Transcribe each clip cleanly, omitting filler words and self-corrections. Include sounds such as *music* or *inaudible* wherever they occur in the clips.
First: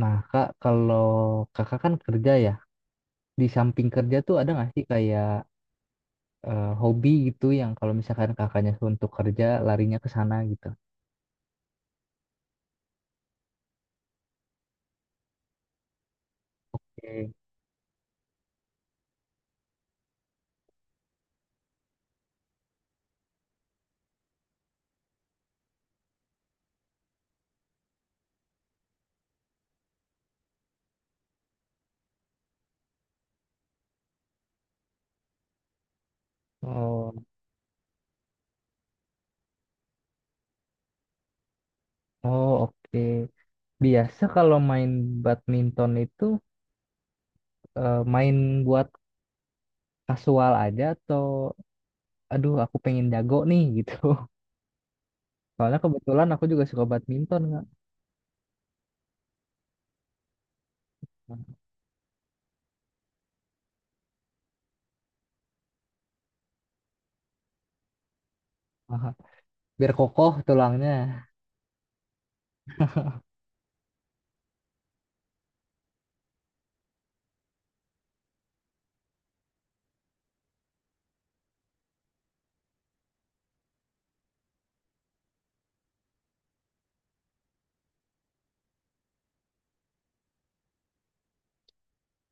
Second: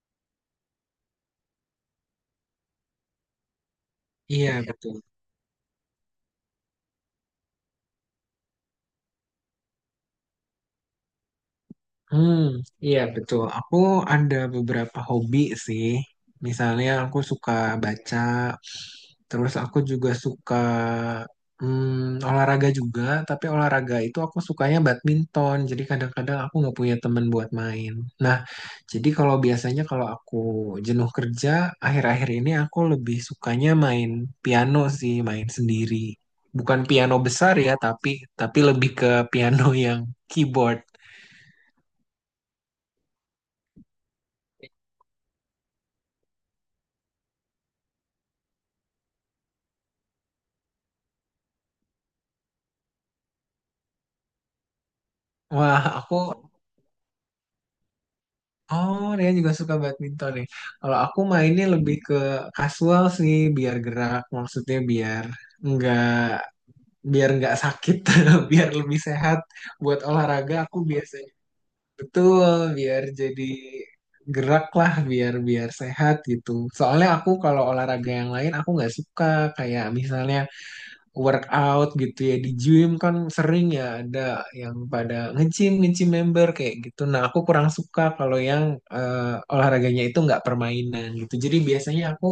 Nah, Kak, kalau kakak kan kerja ya, di samping kerja tuh ada Iya, nggak sih betul. kayak hobi gitu yang kalau misalkan kakaknya untuk kerja larinya ke sana gitu? Hmm, iya, betul. Aku ada beberapa hobi sih. Misalnya aku Oke. suka baca, terus aku juga suka olahraga juga, tapi olahraga itu aku sukanya badminton. Jadi kadang-kadang aku nggak punya temen buat main. Nah, jadi kalau biasanya kalau aku jenuh kerja, akhir-akhir ini aku lebih sukanya main piano sih, main sendiri. Bukan piano Oh. besar ya, tapi lebih ke piano yang keyboard. Oh, oke. Biasa kalau main badminton itu main buat kasual aja atau aduh aku pengen jago nih gitu. *laughs* Soalnya Wah, aku. kebetulan aku juga suka badminton nggak. Oh, dia juga suka badminton nih. Kalau aku mainnya lebih ke casual sih, biar gerak, maksudnya nggak biar nggak sakit, *laughs* biar lebih sehat. Biar Buat kokoh olahraga aku tulangnya. biasanya betul, biar jadi gerak lah, biar biar sehat gitu. Soalnya aku kalau olahraga yang lain aku nggak suka, kayak misalnya workout gitu ya di gym kan sering ya ada yang pada nge-gym nge-gym member kayak gitu. Nah aku kurang suka kalau yang olahraganya itu nggak permainan gitu. Jadi biasanya aku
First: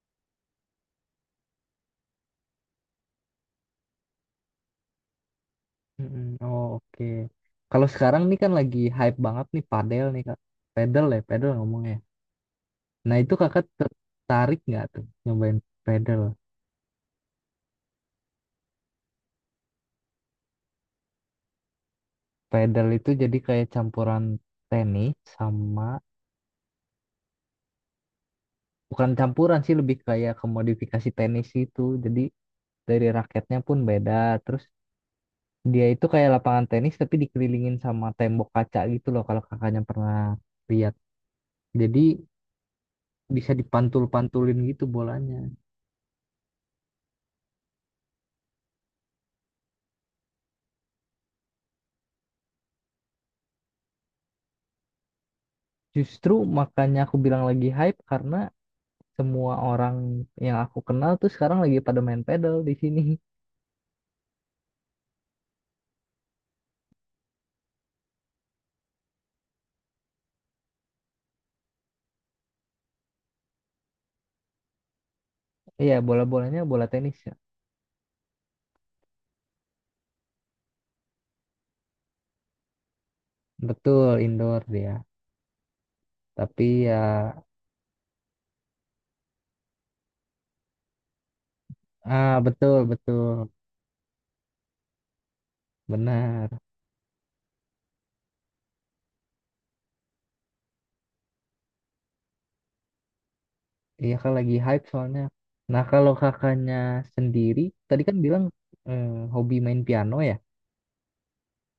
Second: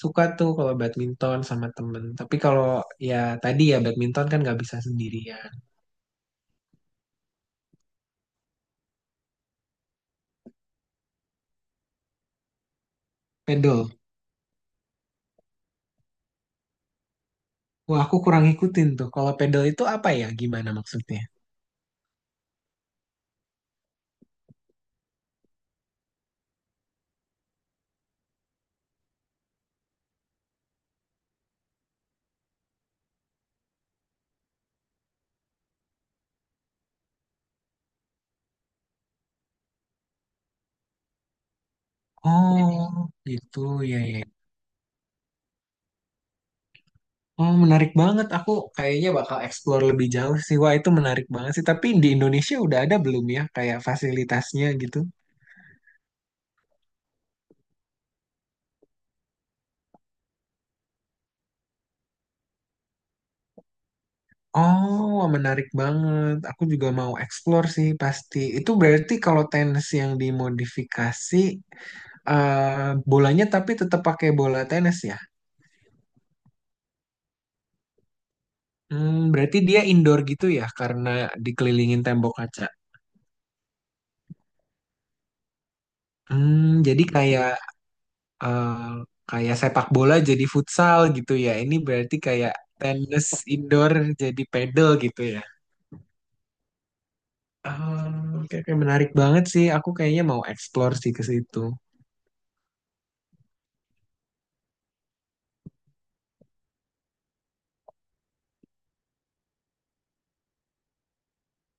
suka tuh kalau badminton sama temen. Tapi kalau ya tadi ya badminton kan nggak bisa sendirian. Mm-mm. Oh, oke. Kalau sekarang nih kan lagi hype banget nih padel nih Kak. Padel ya, padel ngomongnya. Nah itu kakak Pedal. tertarik nggak tuh nyobain padel? Wah, aku kurang ngikutin tuh. Kalau pedal itu apa ya? Gimana maksudnya? Padel itu jadi kayak campuran tenis sama bukan campuran sih, lebih kayak kemodifikasi tenis itu. Jadi dari raketnya pun beda. Terus dia itu kayak lapangan tenis tapi dikelilingin sama tembok kaca gitu loh, kalau kakaknya pernah lihat. Jadi Oh, bisa gitu ya, ya. dipantul-pantulin gitu bolanya. Oh, menarik banget. Aku kayaknya bakal explore lebih jauh sih. Wah, itu menarik banget sih. Tapi di Indonesia udah ada belum ya kayak fasilitasnya gitu? Justru makanya aku bilang lagi hype karena semua orang yang aku kenal tuh sekarang lagi pada main pedal di sini. *laughs* Oh, menarik banget. Aku juga mau explore sih pasti. Itu berarti kalau tenis yang dimodifikasi. Eh, bolanya tapi tetap pakai bola tenis ya. Iya, bola-bolanya bola tenis ya. Hmm, berarti dia indoor gitu ya karena dikelilingin tembok kaca. Betul, indoor dia. Tapi Hmm, ya, jadi kayak eh, kayak sepak bola jadi futsal gitu ya. Ini berarti ah kayak betul, tenis betul, indoor jadi pedal gitu ya. benar. Ah, oke, oke, menarik banget sih. Aku kayaknya mau explore sih ke situ. Iya kan lagi hype soalnya. Nah kalau kakaknya sendiri, tadi kan bilang eh, hobi main piano ya.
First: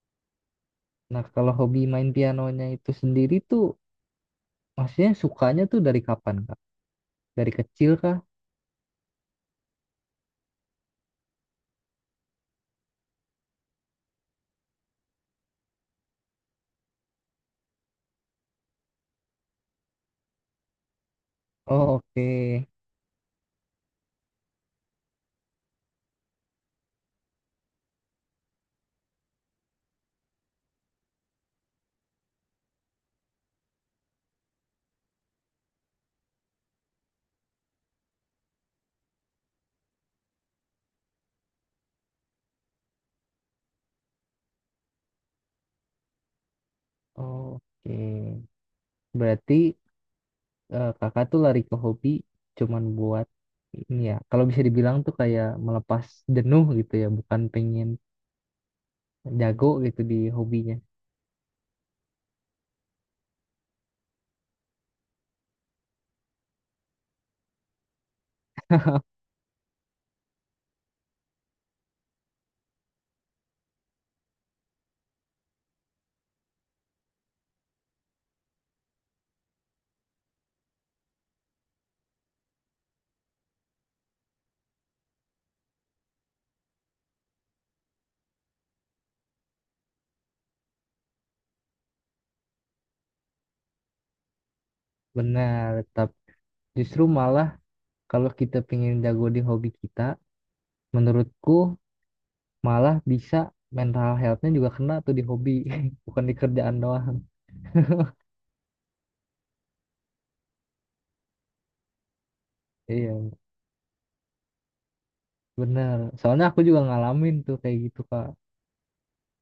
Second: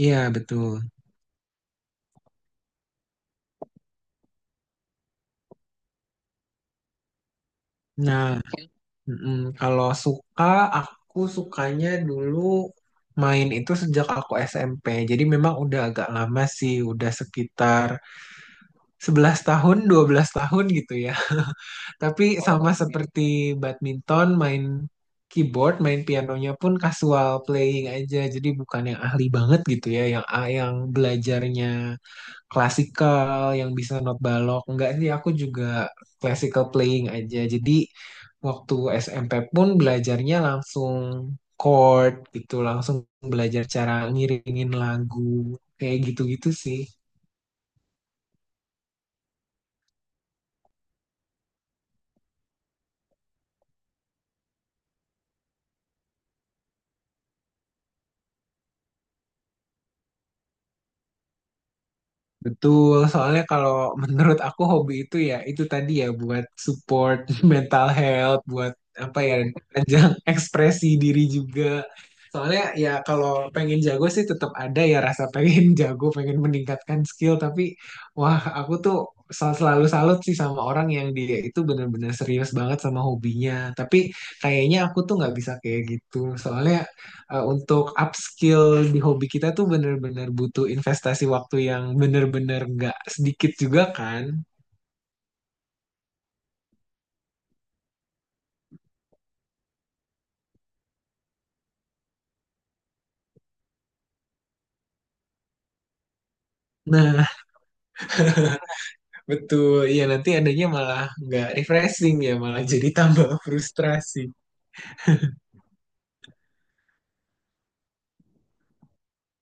Iya, betul. Nah kalau hobi main pianonya itu sendiri tuh, maksudnya sukanya tuh dari kapan Kak? Dari kecil Kak. Nah, mm-mm. Kalau suka, aku sukanya dulu main itu sejak aku SMP. Jadi memang udah agak lama sih, udah sekitar 11 tahun, 12 tahun gitu ya. Oh, *laughs* Tapi, oke. oh, sama oke, seperti badminton, main keyboard, main pianonya pun casual playing aja. Jadi bukan yang ahli banget gitu ya, yang yang belajarnya klasikal, yang bisa not balok. Enggak sih, aku juga classical playing aja. Jadi waktu SMP pun belajarnya langsung chord gitu, langsung belajar cara ngiringin lagu, kayak gitu-gitu sih. Oh, oke. Berarti kakak tuh lari ke hobi cuman buat ini ya. Kalau bisa dibilang tuh kayak melepas jenuh gitu ya, bukan pengen jago gitu di hobinya. Betul, soalnya kalau *laughs* menurut aku hobi itu ya itu tadi ya buat support *laughs* mental health, buat apa ya, ajang *laughs* ekspresi diri juga. Soalnya ya kalau pengen jago sih tetap ada ya rasa pengen *laughs* jago, pengen meningkatkan skill, tapi wah aku tuh selalu salut sih sama orang yang dia itu bener-bener serius banget sama hobinya. Tapi kayaknya aku tuh nggak bisa kayak gitu. Soalnya untuk upskill di hobi kita tuh bener-bener butuh investasi waktu yang bener-bener nggak sedikit juga kan. Benar, tapi justru malah kalau kita pengen jago di hobi kita, menurutku malah bisa mental health-nya juga kena tuh di hobi, *laughs* bukan di kerjaan doang. Nah, *laughs* betul. Iya, nanti adanya malah nggak refreshing ya, malah *laughs* jadi tambah Iya, frustrasi. benar. Soalnya aku juga ngalamin tuh kayak gitu, Kak.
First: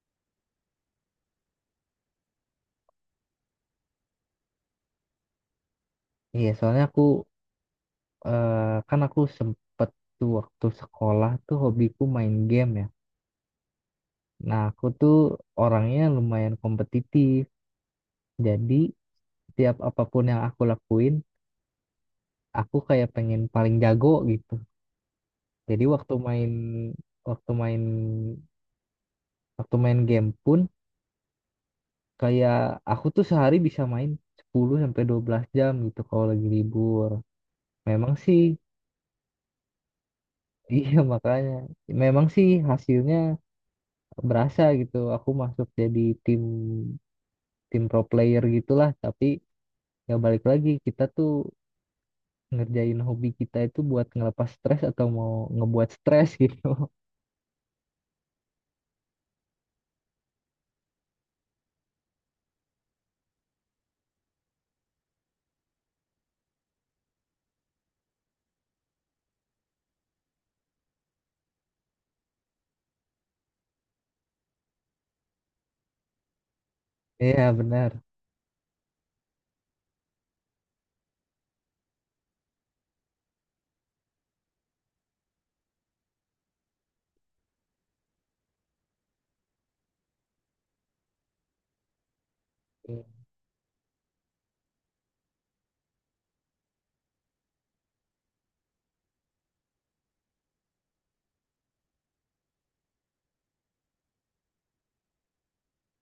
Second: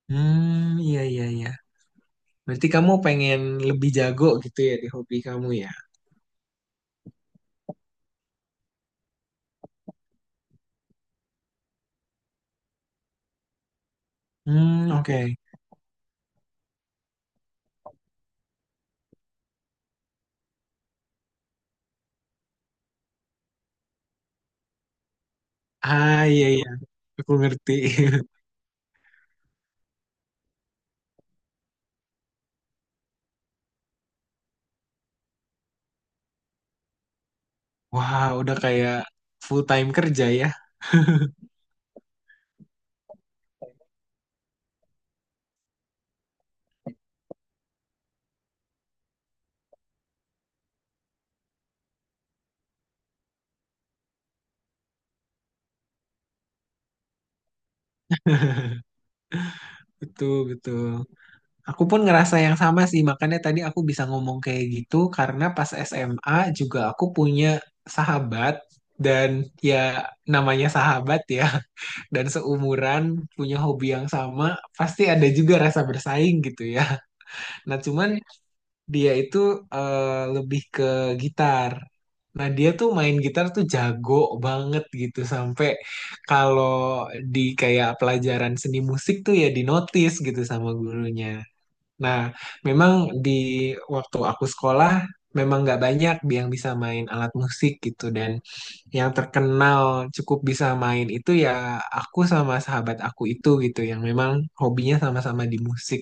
Hmm, iya, iya, iya. Berarti kamu pengen lebih jago gitu ya di hobi kamu ya? Iya, soalnya aku kan aku sempet tuh waktu sekolah tuh hobiku main game ya. Nah, aku Hmm, tuh oke. orangnya lumayan kompetitif. Jadi, tiap apapun yang aku lakuin, aku kayak pengen paling jago gitu. Jadi, Ah, iya, iya. Aku waktu ngerti. main *laughs* waktu main game pun kayak aku tuh sehari bisa main 10 sampai 12 jam gitu kalau lagi libur. Memang Wah, sih. udah kayak full time kerja ya. *laughs* Iya makanya memang sih hasilnya berasa gitu. Aku masuk jadi tim tim pro player gitulah, tapi ya balik lagi kita tuh ngerjain hobi kita itu buat ngelepas stres atau mau ngebuat stres gitu. Betul, betul. Aku pun ngerasa yang sama sih, makanya tadi aku bisa ngomong kayak gitu karena pas SMA juga aku punya sahabat dan ya namanya sahabat ya, *laughs* dan seumuran punya hobi yang sama, pasti ada juga rasa bersaing gitu ya. *laughs* Iya Nah, benar. cuman dia itu lebih ke gitar. Nah, dia tuh main gitar tuh jago banget gitu sampai kalau di kayak pelajaran seni musik tuh ya dinotis gitu sama gurunya. Nah, memang di waktu aku sekolah memang nggak banyak yang bisa main alat musik gitu dan yang terkenal cukup bisa main itu ya aku sama sahabat aku itu gitu yang memang hobinya sama-sama di musik.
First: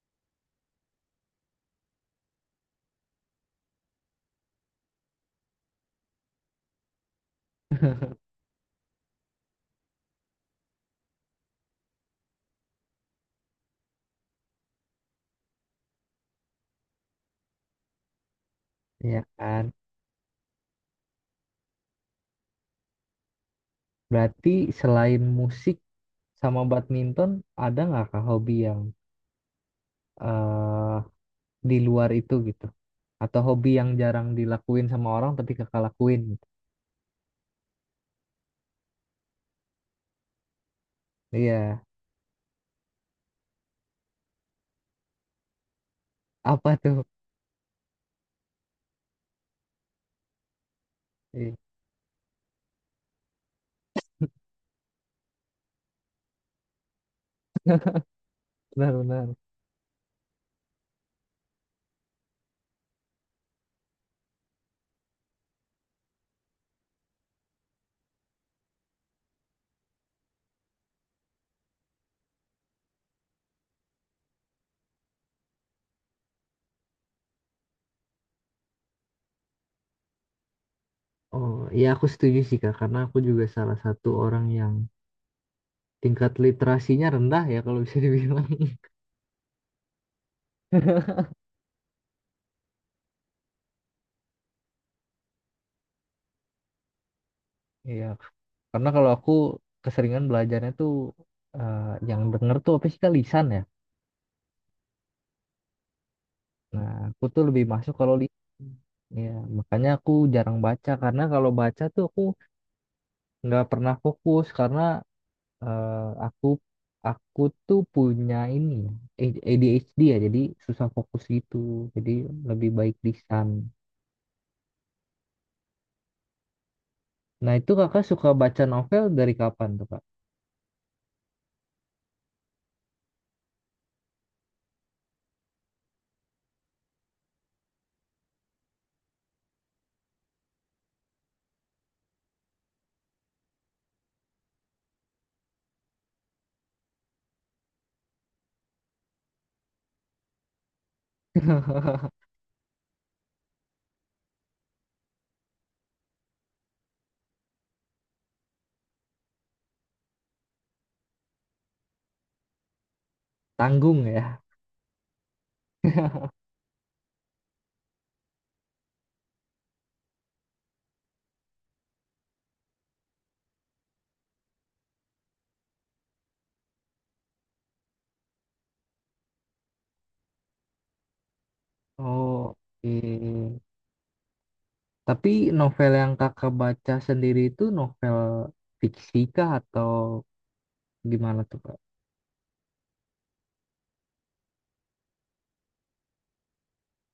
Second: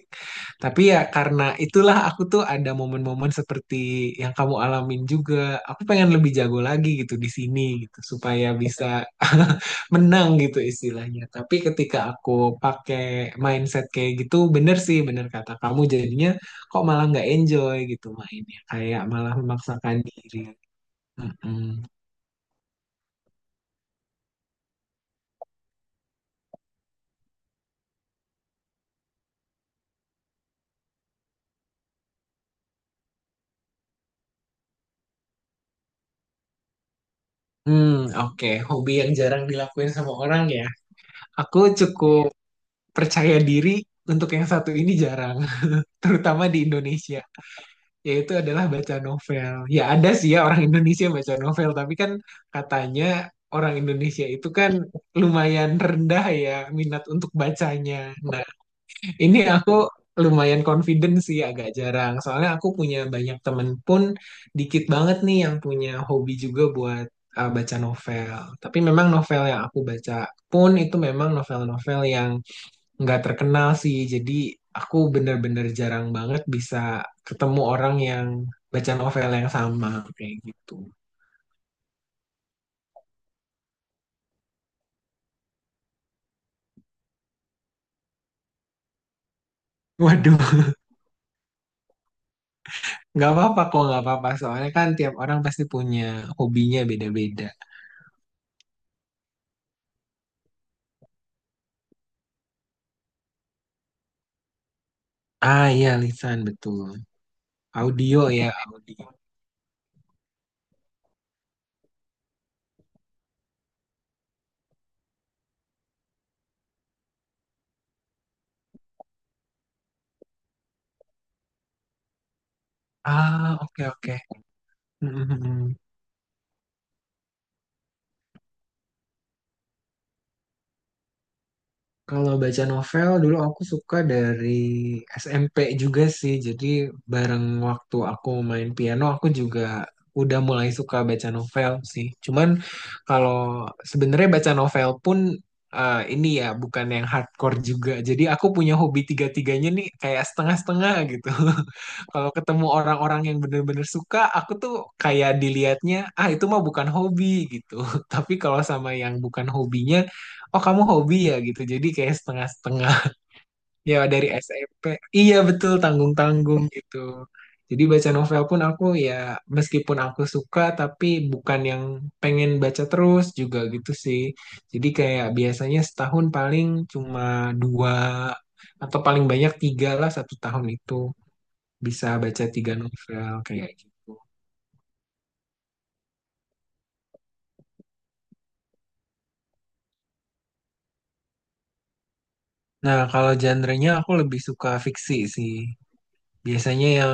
Tapi ya karena itulah aku tuh ada momen-momen seperti yang kamu alamin juga. Aku pengen lebih jago lagi gitu di sini gitu supaya bisa *laughs* menang gitu istilahnya. Tapi ketika aku pakai mindset kayak gitu bener sih bener kata kamu jadinya kok malah nggak enjoy gitu mainnya kayak Iya malah kan, memaksakan diri. Mm-mm. berarti selain musik sama badminton ada nggak kah hobi yang eh di luar itu gitu, atau hobi yang jarang dilakuin sama orang tapi kakak lakuin gitu. Hmm, oke. Hobi yang jarang dilakuin sama orang ya. Aku Iya. cukup percaya diri untuk yang satu ini jarang, *laughs* terutama di Apa tuh? Indonesia, yaitu adalah baca novel. Ya ada sih ya orang Indonesia baca Iya, novel, tapi kan katanya orang Indonesia itu kan lumayan rendah ya minat untuk bacanya. Nah, benar-benar. ini aku lumayan confident sih agak jarang. Soalnya aku punya banyak temen pun dikit banget nih yang punya hobi juga buat baca novel. Tapi memang novel yang aku baca pun itu memang novel-novel yang nggak terkenal sih. Jadi aku bener-bener jarang banget bisa ketemu orang yang baca novel yang sama kayak gitu. Oh, ya aku setuju sih Kak, karena aku juga salah satu orang yang tingkat literasinya rendah ya kalau bisa dibilang. Waduh, *laughs* *laughs* nggak apa-apa kok, nggak apa-apa. Soalnya kan tiap orang pasti punya hobinya beda-beda. Iya, karena kalau aku keseringan belajarnya tuh eh, yang denger tuh apa sih Kak? Lisan ya. Ah iya, lisan betul. Nah, aku tuh lebih masuk kalau Audio lisan. ya, audio. Ya, makanya aku jarang baca karena kalau baca tuh aku nggak pernah fokus karena eh, aku aku tuh punya ini ADHD ya, jadi susah fokus gitu. Jadi lebih baik lisan. Ah, oke oke. Mhm mhm. Nah, itu Kakak suka baca novel dari kapan tuh, Kak? Kalau baca novel dulu aku suka dari SMP juga sih. Jadi bareng waktu aku main piano aku juga udah mulai suka baca novel sih. Cuman kalau sebenarnya baca novel pun ini ya bukan yang hardcore juga. Jadi aku punya hobi tiga-tiganya nih kayak setengah-setengah gitu. *laughs* *laughs* Kalau ketemu orang-orang yang bener-bener suka, aku tuh kayak dilihatnya, ah itu mah bukan hobi gitu. *laughs* Tapi kalau sama yang bukan hobinya, oh kamu hobi ya gitu, jadi kayak setengah-setengah *laughs* ya Tanggung dari ya. SMP. Iya betul tanggung-tanggung gitu. Jadi baca novel pun aku ya meskipun aku suka tapi bukan yang pengen baca terus juga gitu sih. Jadi kayak biasanya setahun paling cuma dua atau paling banyak tiga lah satu tahun itu bisa baca Oh, tiga oke. novel kayak gitu. Tapi novel yang kakak baca sendiri itu novel fiksi kah atau gimana tuh, Kak? Nah kalau genre-nya aku lebih suka fiksi sih. Biasanya yang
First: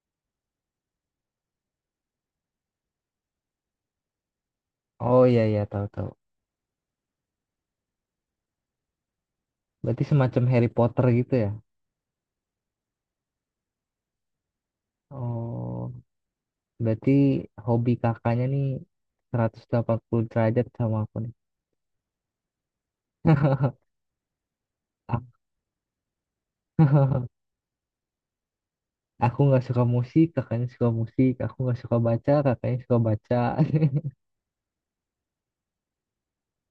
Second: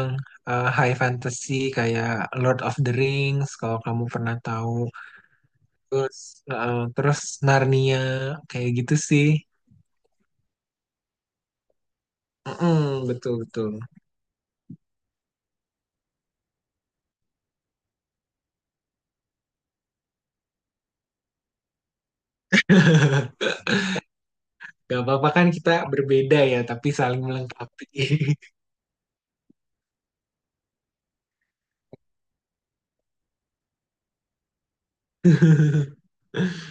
high fantasy kayak Lord of the Rings kalau kamu pernah tahu. Oh iya iya, tahu tahu. Terus terus Narnia kayak gitu sih. Berarti semacam Harry Potter gitu ya? Mm-mm, betul betul. Oh, berarti hobi kakaknya nih 180 derajat sama aku nih. *laughs* *laughs* Gak Aku apa-apa kan kita berbeda ya, tapi saling melengkapi. *laughs* aku nggak suka musik, kakaknya suka musik. Aku nggak suka baca, kakaknya suka baca. *laughs*